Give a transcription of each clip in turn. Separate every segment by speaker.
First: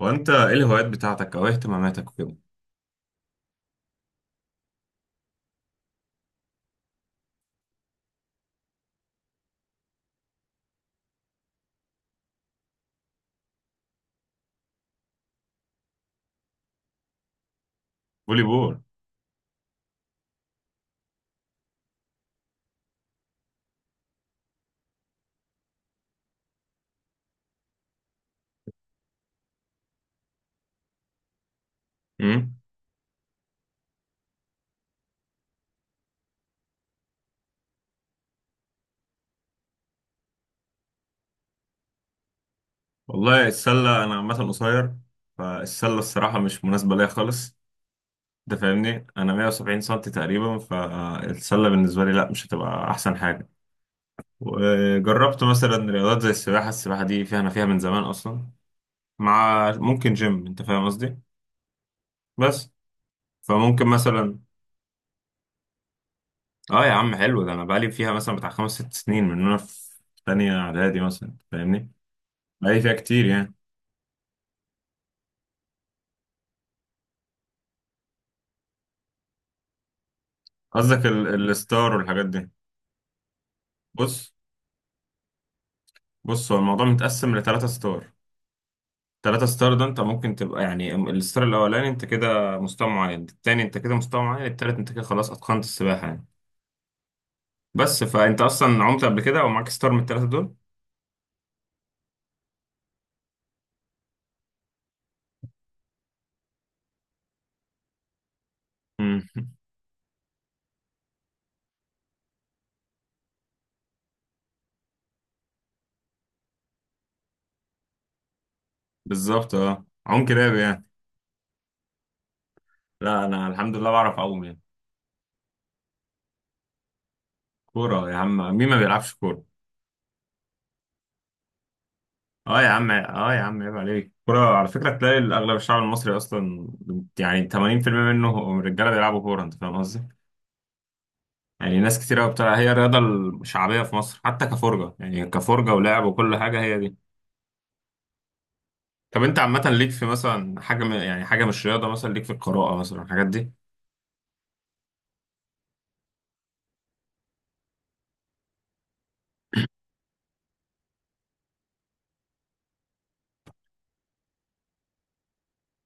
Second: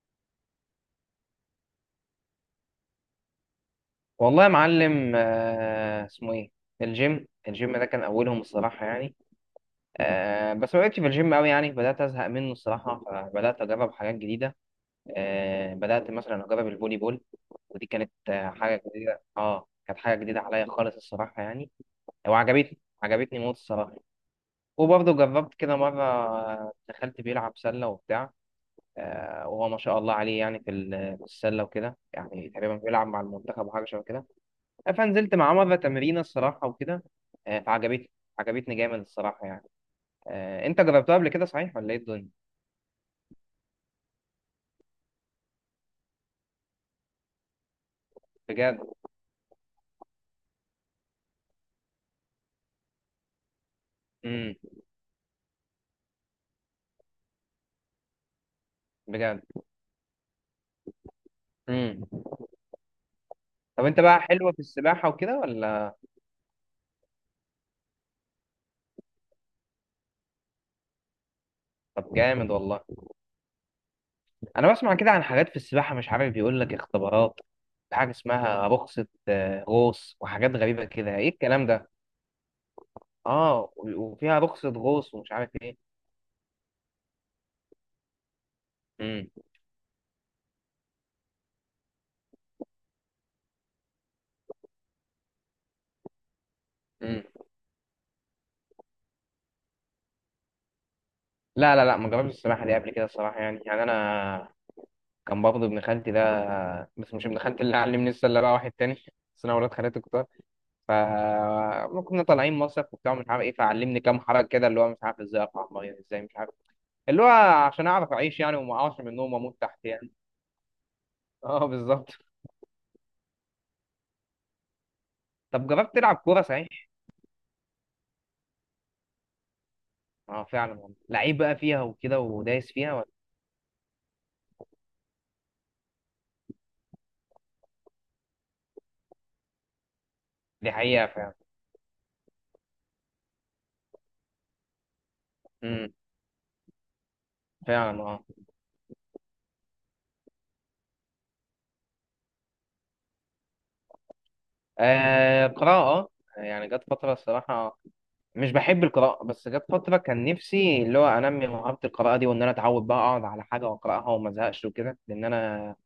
Speaker 1: وانت ايه الهوايات بتاعتك او إيه اهتماماتك وكده؟
Speaker 2: والله يا معلم، اسمه ايه؟ الجيم الجيم ده كان اولهم الصراحه يعني. بس ما بقتش في الجيم قوي يعني، بدات ازهق منه الصراحه فبدات اجرب حاجات جديده. بدات مثلا اجرب الفولي بول. ودي كانت
Speaker 1: فولي بول.
Speaker 2: حاجه جديده، كانت حاجه جديده عليا خالص الصراحه يعني. وعجبتني، عجبتني موت الصراحه. وبرضه جربت كده مره، دخلت بيلعب سله وبتاع. وهو ما شاء الله عليه يعني، في السله وكده يعني
Speaker 1: امم.
Speaker 2: تقريبا بيلعب مع المنتخب وحاجه شبه كده. فنزلت مع مرة تمرين الصراحة وكده. فعجبتني، عجبتني جامد الصراحة يعني. انت جربتها قبل كده صحيح ولا ايه الدنيا؟
Speaker 1: والله، السله انا عامه قصير. فالسله الصراحه مش مناسبه ليا خالص. ده
Speaker 2: بجد.
Speaker 1: فاهمني، انا 170 سم تقريبا، فالسله بالنسبه لي لا، مش هتبقى احسن حاجه.
Speaker 2: امم.
Speaker 1: وجربت مثلا رياضات زي السباحه. السباحه دي فيها، انا فيها من زمان اصلا،
Speaker 2: بجد.
Speaker 1: مع ممكن جيم، انت فاهم قصدي.
Speaker 2: امم.
Speaker 1: بس.
Speaker 2: طب
Speaker 1: فممكن
Speaker 2: انت بقى
Speaker 1: مثلا.
Speaker 2: حلوة في السباحة وكده ولا؟
Speaker 1: اه يا عم، حلو ده، انا بقالي فيها مثلا بتاع خمس ست سنين، من وانا في تانية اعدادي مثلا، أنت فاهمني.
Speaker 2: طب جامد
Speaker 1: بقالي
Speaker 2: والله.
Speaker 1: فيها كتير يعني.
Speaker 2: انا بسمع كده عن حاجات في السباحة، مش عارف بيقول لك اختبارات، حاجة اسمها رخصة غوص وحاجات غريبة
Speaker 1: قصدك
Speaker 2: كده، ايه الكلام ده؟
Speaker 1: الستار والحاجات دي؟
Speaker 2: اه،
Speaker 1: بص.
Speaker 2: وفيها رخصة غوص ومش عارف ايه.
Speaker 1: بص، هو الموضوع متقسم لثلاثة ستار.
Speaker 2: امم،
Speaker 1: ثلاثة ستار ده، انت ممكن تبقى يعني الستار الاولاني انت كده مستوى معين، التاني انت كده مستوى معين، التالت انت كده خلاص اتقنت السباحة يعني.
Speaker 2: امم.
Speaker 1: بس فانت اصلا عمت قبل كده، او معاك ستار من الثلاثة دول؟
Speaker 2: لا لا لا، ما جربتش السباحة دي قبل كده الصراحة يعني انا كان برضه ابن خالتي ده. بس مش ابن خالتي اللي علمني السله بقى، واحد تاني
Speaker 1: مم.
Speaker 2: بس انا ولاد خالتي كتار. ف ما كنا طالعين مصيف وبتاع مش عارف ايه، فعلمني كام حركه كده، اللي هو مش عارف ازاي اقع الميه، ازاي مش عارف، اللي هو عشان اعرف اعيش يعني، وما اقعش من النوم
Speaker 1: بالظبط.
Speaker 2: واموت
Speaker 1: اه،
Speaker 2: تحت يعني.
Speaker 1: عم كلاب يعني.
Speaker 2: اه، بالظبط.
Speaker 1: لا، انا الحمد لله بعرف اعوم يعني.
Speaker 2: طب جربت تلعب كوره صحيح؟
Speaker 1: كورة يا عم! مين ما بيلعبش كورة؟
Speaker 2: اه، فعلا والله، لعيب بقى فيها وكده
Speaker 1: اه يا
Speaker 2: ودايس
Speaker 1: عم،
Speaker 2: فيها ولا؟
Speaker 1: اه يا عم، عيب عليك. كورة على فكرة تلاقي اغلب الشعب المصري اصلا، يعني 80% منه هم رجالة بيلعبوا كورة، انت فاهم قصدي.
Speaker 2: دي حقيقه فعلا.
Speaker 1: يعني ناس كتير قوي بتاع، هي الرياضة الشعبية في مصر حتى كفرجة، يعني كفرجة
Speaker 2: امم،
Speaker 1: ولعب وكل حاجة، هي دي.
Speaker 2: فعلا اه.
Speaker 1: طب انت عامة ليك في مثلا حاجة يعني حاجة مش رياضة، مثلا ليك في القراءة مثلا الحاجات دي؟
Speaker 2: قراءه. يعني جت فتره الصراحه، مش بحب القراءة، بس جت فترة كان نفسي اللي هو أنمي مهارة القراءة دي، وإن أنا أتعود بقى أقعد على حاجة وأقرأها وما أزهقش وكده، لأن أنا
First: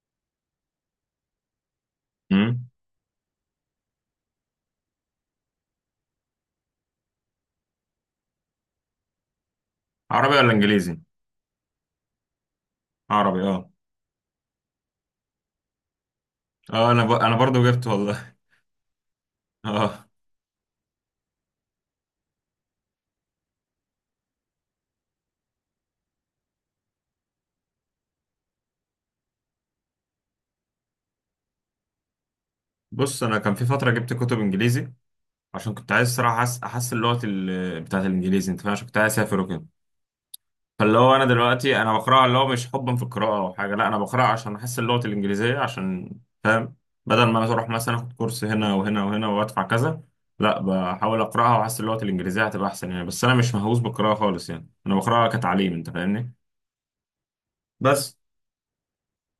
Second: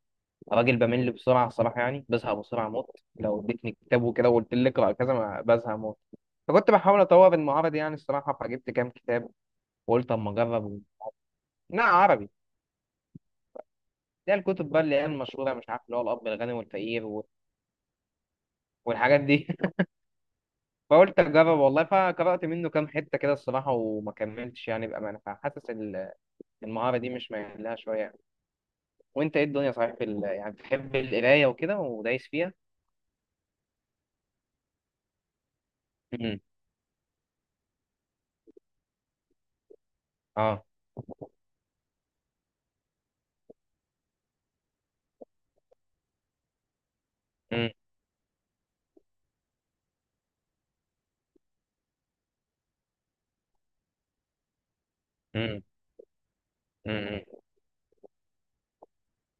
Speaker 2: راجل بمل بسرعة الصراحة يعني، بزهق
Speaker 1: امم.
Speaker 2: بسرعة موت. لو اديتني كتاب وكده وقلت لي اقرأ كذا ما بزهق موت. فكنت بحاول أطور المهارة دي يعني الصراحة، فجبت كام كتاب وقلت أما
Speaker 1: عربي ولا
Speaker 2: أجرب.
Speaker 1: انجليزي؟
Speaker 2: لا، عربي.
Speaker 1: عربي، اه.
Speaker 2: ده الكتب بقى اللي هي المشهورة، مش عارف، اللي هو الأب الغني
Speaker 1: اه،
Speaker 2: والفقير و...
Speaker 1: انا برضو جبت والله.
Speaker 2: والحاجات دي.
Speaker 1: اه.
Speaker 2: فقلت أجرب والله، فقرأت منه كام حتة كده الصراحة وما كملتش يعني بأمانة، فحاسس المهارة دي مش مايل لها شوية. وانت ايه الدنيا صحيح يعني بتحب القرايه وكده ودايس فيها؟
Speaker 1: بص، انا كان في فترة جبت كتب انجليزي، عشان كنت عايز
Speaker 2: امم،
Speaker 1: صراحة احسن لغة بتاعت الانجليزي انت فاهم، عشان كنت عايز اسافر وكده.
Speaker 2: اه،
Speaker 1: فاللي هو دلوقتي انا بقراها، اللي هو مش حبا في القراءه او حاجه، لا انا بقراها عشان احس اللغه الانجليزيه، عشان فاهم، بدل ما انا اروح
Speaker 2: امم،
Speaker 1: مثلا اخد كورس هنا وهنا وهنا وادفع كذا. لا، بحاول اقراها واحس اللغه الانجليزيه هتبقى احسن يعني. بس انا مش مهووس بالقراءه خالص، يعني انا بقراها
Speaker 2: امم،
Speaker 1: كتعليم انت فاهمني.
Speaker 2: امم.
Speaker 1: بس.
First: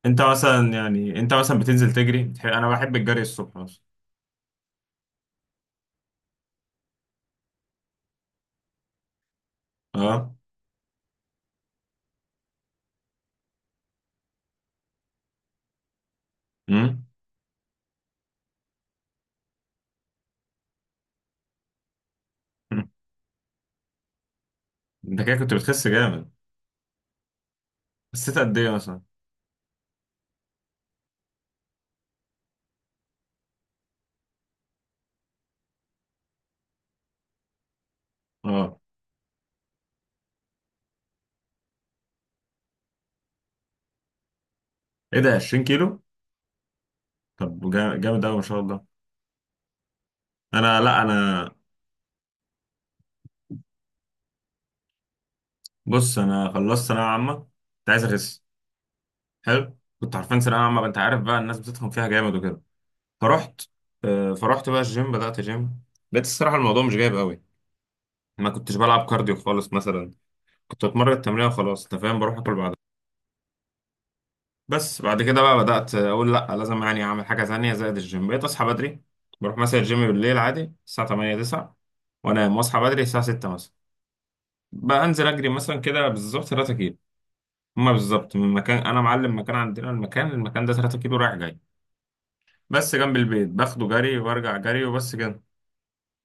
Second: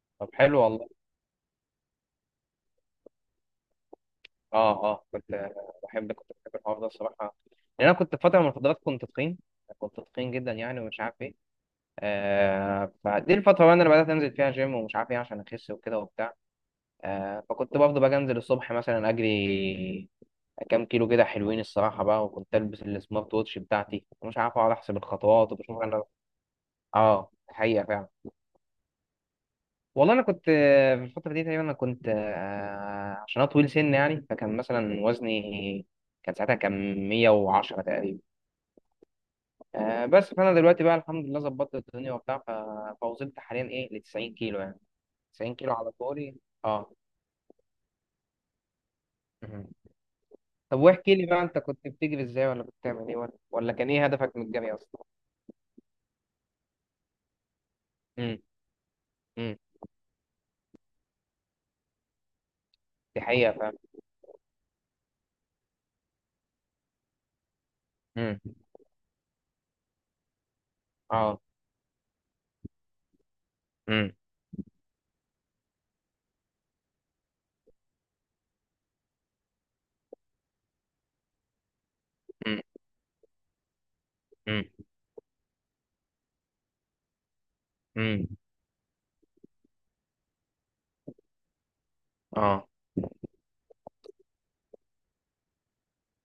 Speaker 1: انت
Speaker 2: طب حلو
Speaker 1: مثلا
Speaker 2: والله.
Speaker 1: يعني انت مثلا بتنزل تجري انا بحب الجري الصبح مثلا.
Speaker 2: اه، اه، كنت كنت بحب الحوار ده الصراحه. لان انا كنت في فتره من الفترات كنت تخين، كنت تخين
Speaker 1: اه.
Speaker 2: جدا يعني ومش عارف ايه. فدي الفتره بقى اللي انا بدات انزل فيها جيم ومش عارف ايه عشان اخس وكده وبتاع.
Speaker 1: امم.
Speaker 2: فكنت برضه بقى انزل الصبح مثلا اجري كام كيلو كده حلوين الصراحه بقى، وكنت البس السمارت ووتش بتاعتي ومش عارف، اقعد احسب
Speaker 1: انت كده
Speaker 2: الخطوات
Speaker 1: كنت
Speaker 2: وبشوف
Speaker 1: بتخس
Speaker 2: انا.
Speaker 1: جامد.
Speaker 2: اه، حقيقه فعلا.
Speaker 1: خسيت قد ايه مثلا؟
Speaker 2: والله انا كنت في الفتره دي تقريبا، انا كنت عشان انا طويل سن يعني، فكان مثلا وزني كان ساعتها كان 110 تقريبا.
Speaker 1: اه،
Speaker 2: بس فانا دلوقتي بقى الحمد لله ظبطت الدنيا وبتاع، فوصلت حاليا ايه ل 90 كيلو يعني.
Speaker 1: ايه ده،
Speaker 2: 90
Speaker 1: 20
Speaker 2: كيلو على
Speaker 1: كيلو؟
Speaker 2: طولي. اه.
Speaker 1: طب، جامد قوي ما شاء الله.
Speaker 2: مهم. طب
Speaker 1: انا لا
Speaker 2: واحكي لي بقى،
Speaker 1: انا.
Speaker 2: انت كنت بتجري ازاي ولا كنت بتعمل ايه ولا كان ايه هدفك من الجري اصلا؟
Speaker 1: بص، انا خلصت ثانويه عامه، كنت عايز
Speaker 2: امم،
Speaker 1: اخس.
Speaker 2: امم.
Speaker 1: حلو. كنت عارفين ثانويه عامه، انت عارف بقى، الناس بتتخن فيها جامد وكده.
Speaker 2: دي حقيقه
Speaker 1: فرحت.
Speaker 2: فاهم.
Speaker 1: فرحت بقى الجيم، بدات جيم. لقيت الصراحه الموضوع مش جايب قوي.
Speaker 2: امم،
Speaker 1: ما كنتش بلعب كارديو خالص مثلا. كنت اتمرن
Speaker 2: اه،
Speaker 1: تمرين وخلاص، انت فاهم، بروح اكل بعدها.
Speaker 2: امم،
Speaker 1: بس بعد كده بقى بدات اقول لا لازم يعني اعمل حاجه ثانيه زائد الجيم، بقيت اصحى بدري. بروح مثلا الجيم بالليل عادي الساعه 8 9، وانام
Speaker 2: امم،
Speaker 1: واصحى بدري الساعه 6 مثلا.
Speaker 2: امم،
Speaker 1: بقى انزل اجري مثلا كده بالظبط 3 كيلو. هما
Speaker 2: امم،
Speaker 1: بالظبط من مكان انا معلم مكان عندنا، المكان ده 3 كيلو رايح جاي.
Speaker 2: اه،
Speaker 1: بس جنب البيت، باخده جري وارجع جري وبس كده.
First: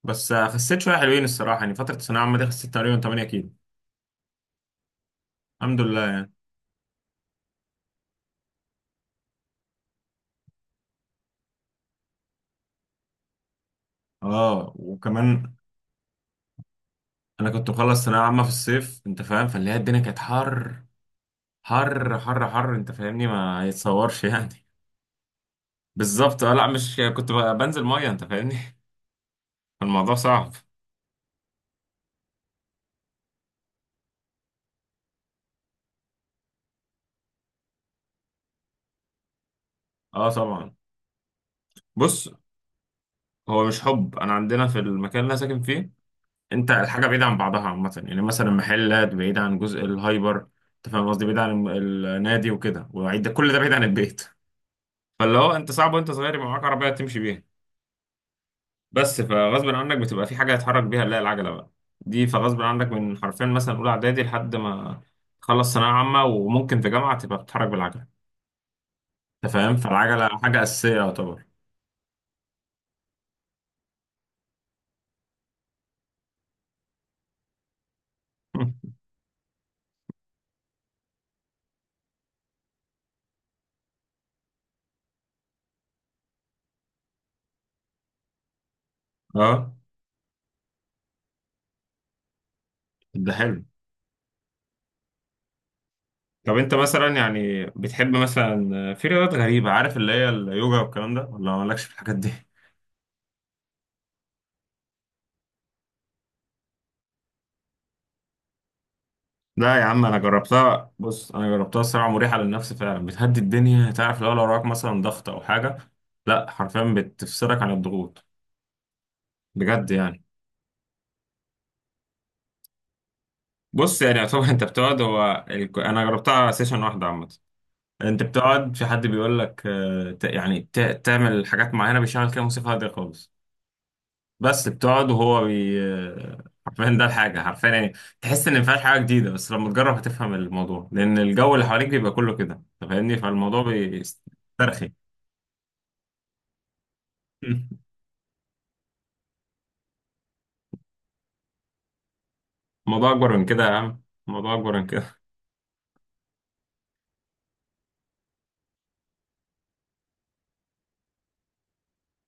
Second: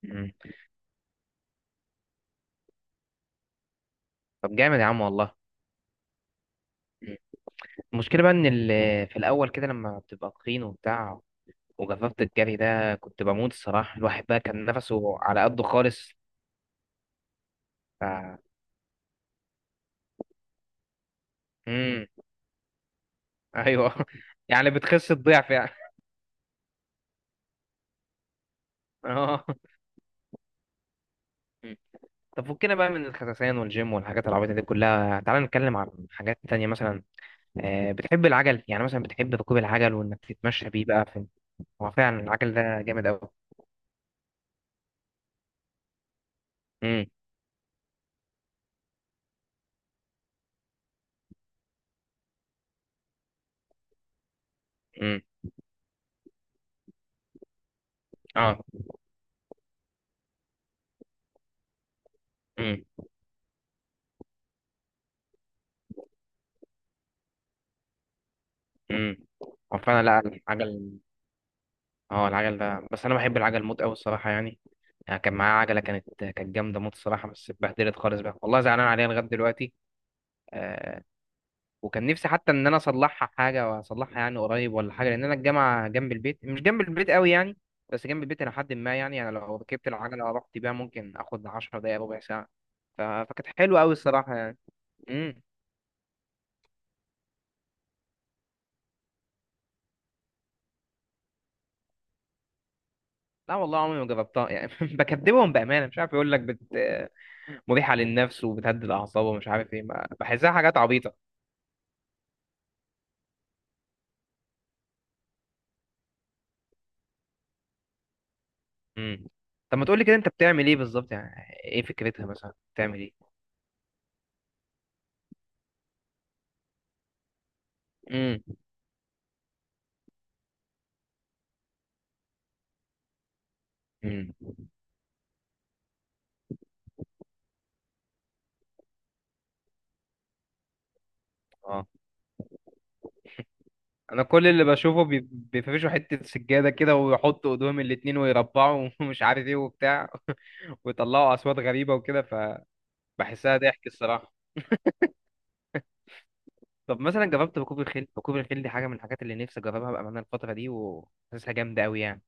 Speaker 2: امم.
Speaker 1: بس خسيت شويه حلوين الصراحه، يعني فتره الثانويه العامه دي خسيت تقريبا 8 كيلو.
Speaker 2: طب جامد يا عم والله.
Speaker 1: الحمد لله يعني.
Speaker 2: المشكلة بقى إن في الأول كده لما بتبقى تخين وبتاع وجففت الجري ده، كنت بموت الصراحة، الواحد بقى كان
Speaker 1: اه،
Speaker 2: نفسه على
Speaker 1: وكمان،
Speaker 2: قده خالص.
Speaker 1: انا كنت
Speaker 2: ف
Speaker 1: مخلص ثانويه عامه في الصيف، انت فاهم، فاللي هي الدنيا كانت حر.
Speaker 2: مم.
Speaker 1: حر حر حر، انت فاهمني، ما
Speaker 2: أيوه
Speaker 1: يتصورش يعني.
Speaker 2: يعني بتخس الضعف يعني
Speaker 1: بالظبط، اه، لا مش كنت بنزل ميه انت فاهمني.
Speaker 2: اه.
Speaker 1: الموضوع صعب.
Speaker 2: مم. طب فكنا بقى من الخساسين والجيم والحاجات العبيطة دي كلها، تعالى نتكلم عن حاجات تانية مثلا. بتحب العجل يعني مثلا، بتحب ركوب العجل وإنك
Speaker 1: اه
Speaker 2: تتمشى
Speaker 1: طبعا.
Speaker 2: بيه بقى في؟ هو فعلا
Speaker 1: بص،
Speaker 2: العجل ده جامد أوي.
Speaker 1: هو مش حب، انا عندنا في المكان اللي انا ساكن فيه، انت
Speaker 2: مم.
Speaker 1: الحاجه بعيده عن بعضها عامه، يعني مثلا محلات بعيد عن جزء الهايبر. انت فاهم قصدي، بعيد عن النادي وكده وعيد، كل ده بعيد عن البيت.
Speaker 2: مم.
Speaker 1: فاللي هو، انت صعب وانت صغير يبقى معاك عربيه تمشي بيها.
Speaker 2: اه.
Speaker 1: بس فغصب عنك بتبقى في حاجه تتحرك بيها، لا العجله بقى، دي فغصب
Speaker 2: مم.
Speaker 1: عنك من حرفيا مثلا اولى اعدادي لحد ما تخلص ثانويه عامه وممكن في جامعه تبقى بتتحرك بالعجله.
Speaker 2: مم.
Speaker 1: انت فاهم،
Speaker 2: هو فعلا، لا،
Speaker 1: فالعجله حاجه اساسيه
Speaker 2: العجل،
Speaker 1: يعتبر.
Speaker 2: اه العجل ده، بس انا بحب العجل موت قوي الصراحه يعني. يعني كان معايا عجله كانت جامده موت الصراحه، بس اتبهدلت خالص بقى، والله زعلان عليها لغايه دلوقتي. آه وكان نفسي حتى ان انا اصلحها حاجه، واصلحها يعني قريب ولا حاجه، لان انا الجامعه جنب البيت، مش جنب البيت قوي يعني، بس جنب البيت الى حد ما يعني، انا لو
Speaker 1: اه،
Speaker 2: ركبت العجله ورحت بيها ممكن اخد 10 دقائق ربع ساعه.
Speaker 1: ده
Speaker 2: فكانت
Speaker 1: حلو.
Speaker 2: حلوه قوي الصراحه يعني. امم.
Speaker 1: طب انت مثلا يعني بتحب مثلا في رياضات غريبة، عارف اللي هي اليوجا والكلام ده، ولا مالكش في الحاجات دي؟
Speaker 2: لا والله عمري ما جربتها يعني بكدبهم بامانه، مش عارف، يقول لك مريحه للنفس وبتهدي الاعصاب ومش عارف
Speaker 1: لا
Speaker 2: ايه،
Speaker 1: يا عم، انا
Speaker 2: بحسها حاجات
Speaker 1: جربتها.
Speaker 2: عبيطه.
Speaker 1: بص، انا جربتها الصراحة، مريحة للنفس فعلا، بتهدي الدنيا، تعرف لو وراك مثلا ضغط او حاجة. لا حرفيا، بتفصلك عن الضغوط.
Speaker 2: امم. طب ما
Speaker 1: بجد
Speaker 2: تقولي كده
Speaker 1: يعني.
Speaker 2: انت بتعمل ايه بالظبط يعني، ايه فكرتها مثلا، بتعمل ايه؟
Speaker 1: بص يعني طبعا، انت بتقعد، هو انا جربتها سيشن واحدة عامة. انت
Speaker 2: امم،
Speaker 1: بتقعد، في حد بيقول لك تعمل حاجات معينة، بيشغل كده موسيقى هادية خالص.
Speaker 2: امم،
Speaker 1: بس بتقعد وهو بي. حرفيا ده الحاجة حرفيا يعني. تحس إن مفيهاش حاجة جديدة، بس لما تجرب هتفهم الموضوع، لأن الجو اللي
Speaker 2: اه.
Speaker 1: حواليك بيبقى كله كده. أنت فاهمني، فالموضوع
Speaker 2: انا كل اللي
Speaker 1: بيسترخي.
Speaker 2: بشوفه بيفرشوا حتة سجادة كده ويحطوا ايدهم الاتنين ويربعوا ومش عارف ايه وبتاع ويطلعوا اصوات غريبة وكده،
Speaker 1: الموضوع أكبر من
Speaker 2: فبحسها
Speaker 1: كده يا
Speaker 2: ضحك
Speaker 1: عم.
Speaker 2: الصراحة.
Speaker 1: الموضوع أكبر من كده.
Speaker 2: طب مثلا جربت ركوب الخيل؟ ركوب الخيل دي حاجة من الحاجات اللي نفسي اجربها بأمانة الفترة دي، وحاسسها جامدة قوي يعني.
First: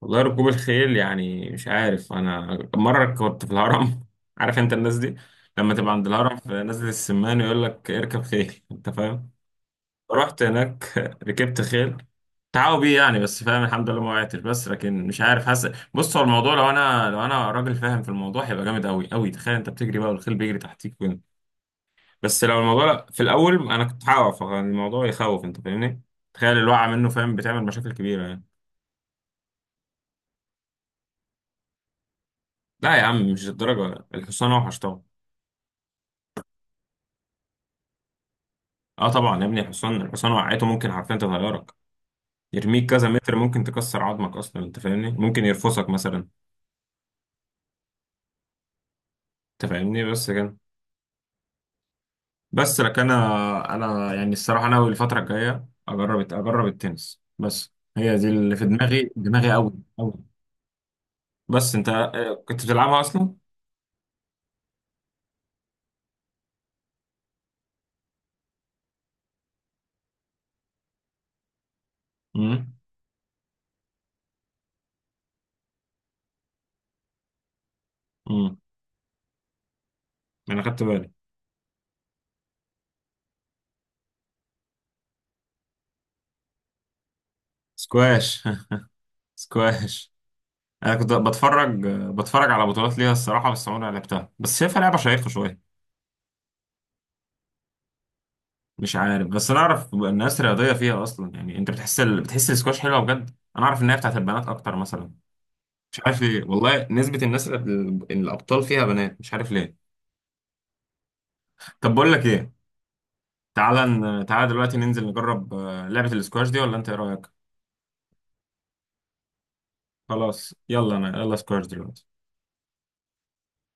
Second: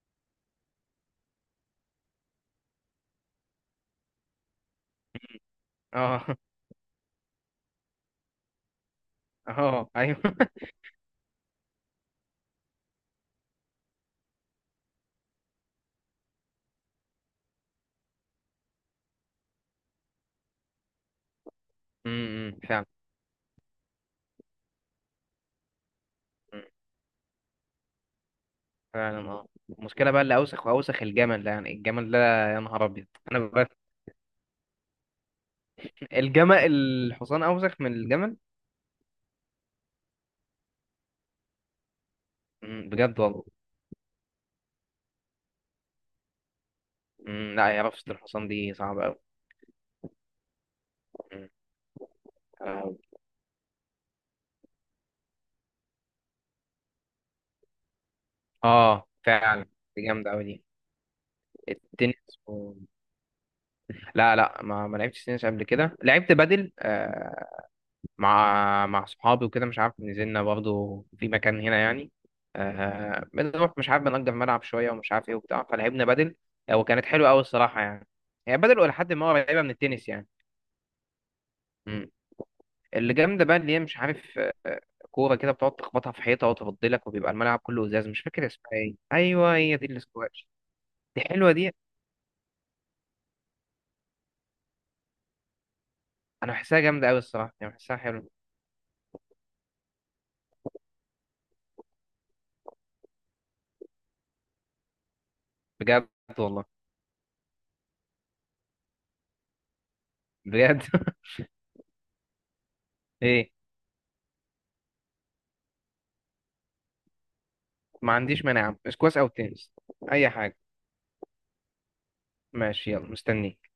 Speaker 1: والله، ركوب الخيل يعني مش عارف. أنا مرة كنت في الهرم، عارف أنت الناس دي، لما تبقى عند
Speaker 2: اه.
Speaker 1: الهرم في نزلة السمان، يقول لك اركب خيل، أنت فاهم.
Speaker 2: اه، ايوه
Speaker 1: رحت هناك. ركبت خيل. تعاوي بيه يعني، بس فاهم الحمد لله ما وقعتش. بس لكن مش عارف، حاسس بص هو الموضوع، لو انا راجل فاهم في الموضوع، هيبقى جامد قوي قوي. تخيل انت بتجري بقى والخيل بيجري تحتيك، وين. بس
Speaker 2: امم،
Speaker 1: لو الموضوع
Speaker 2: فعلا.
Speaker 1: لا، في الاول انا كنت هقع، فالموضوع يخوف انت فاهمني. تخيل
Speaker 2: مم.
Speaker 1: الوقعه منه، فاهم، بتعمل مشاكل كبيره يعني.
Speaker 2: فعلا اه. المشكلة بقى اللي اوسخ واوسخ الجمل ده يعني الجمل ده، يا نهار
Speaker 1: لا يا
Speaker 2: ابيض.
Speaker 1: عم، مش
Speaker 2: انا
Speaker 1: الدرجه، الحصان اوحش طبعا.
Speaker 2: الحصان أوسخ من الجمل.
Speaker 1: اه طبعا يا ابني، الحصان. الحصان وقعته ممكن حرفيا تغيرك،
Speaker 2: مم،
Speaker 1: يرميك كذا
Speaker 2: بجد
Speaker 1: متر،
Speaker 2: والله.
Speaker 1: ممكن تكسر عظمك اصلا انت فاهمني، ممكن يرفسك مثلا.
Speaker 2: مم، لا، هي رفسة الحصان دي صعبة أوي.
Speaker 1: انت فاهمني، بس كده.
Speaker 2: مم.
Speaker 1: بس لك، انا يعني الصراحه ناوي الفتره الجايه اجرب التنس، بس هي دي اللي في دماغي
Speaker 2: فعلا،
Speaker 1: قوي.
Speaker 2: دي
Speaker 1: قوي.
Speaker 2: جامدة أوي دي.
Speaker 1: بس انت
Speaker 2: التنس
Speaker 1: كنت
Speaker 2: و...
Speaker 1: بتلعبها اصلا؟
Speaker 2: لا لا، ما لعبتش تنس قبل كده، لعبت بدل. مع صحابي وكده، مش عارف نزلنا برضو في مكان هنا يعني.
Speaker 1: امم.
Speaker 2: بنروح مش عارف بنأجر ملعب شوية ومش عارف إيه وبتاع، فلعبنا بدل. وكانت حلوة أوي الصراحة يعني. هي
Speaker 1: امم.
Speaker 2: بدل إلى حد ما قريبة من التنس
Speaker 1: انا خدت بالي.
Speaker 2: يعني. اللي جامده بقى اللي هي مش عارف، آه، كوره كده بتقعد تخبطها في حيطه وتفضلك، وبيبقى الملعب كله ازاز، مش فاكر
Speaker 1: سكواش.
Speaker 2: اسمها ايه، ايوه هي دي
Speaker 1: سكواش.
Speaker 2: الاسكواش.
Speaker 1: انا كنت
Speaker 2: دي حلوه دي،
Speaker 1: بتفرج على بطولات ليها الصراحه، بس عمري ما لعبتها، بس شايفها لعبه شيقه شويه.
Speaker 2: انا بحسها جامده قوي الصراحه يعني، بحسها حلوه.
Speaker 1: مش عارف، بس انا اعرف الناس رياضيه فيها اصلا، يعني انت بتحس بتحس السكواش حلوه بجد. انا اعرف ان هي بتاعت البنات اكتر مثلا. مش
Speaker 2: بجد
Speaker 1: عارف ليه
Speaker 2: والله.
Speaker 1: والله، نسبه الناس الابطال فيها بنات، مش عارف ليه.
Speaker 2: بجد
Speaker 1: طب بقول لك ايه؟
Speaker 2: ايه.
Speaker 1: تعالى دلوقتي ننزل نجرب لعبة الاسكواش دي، ولا انت ايه رأيك؟
Speaker 2: ما عنديش مانع، اسكواش او تنس، اي
Speaker 1: خلاص،
Speaker 2: حاجه.
Speaker 1: يلا انا، يلا سكواش دلوقتي.
Speaker 2: ماشي، يلا مستنيك.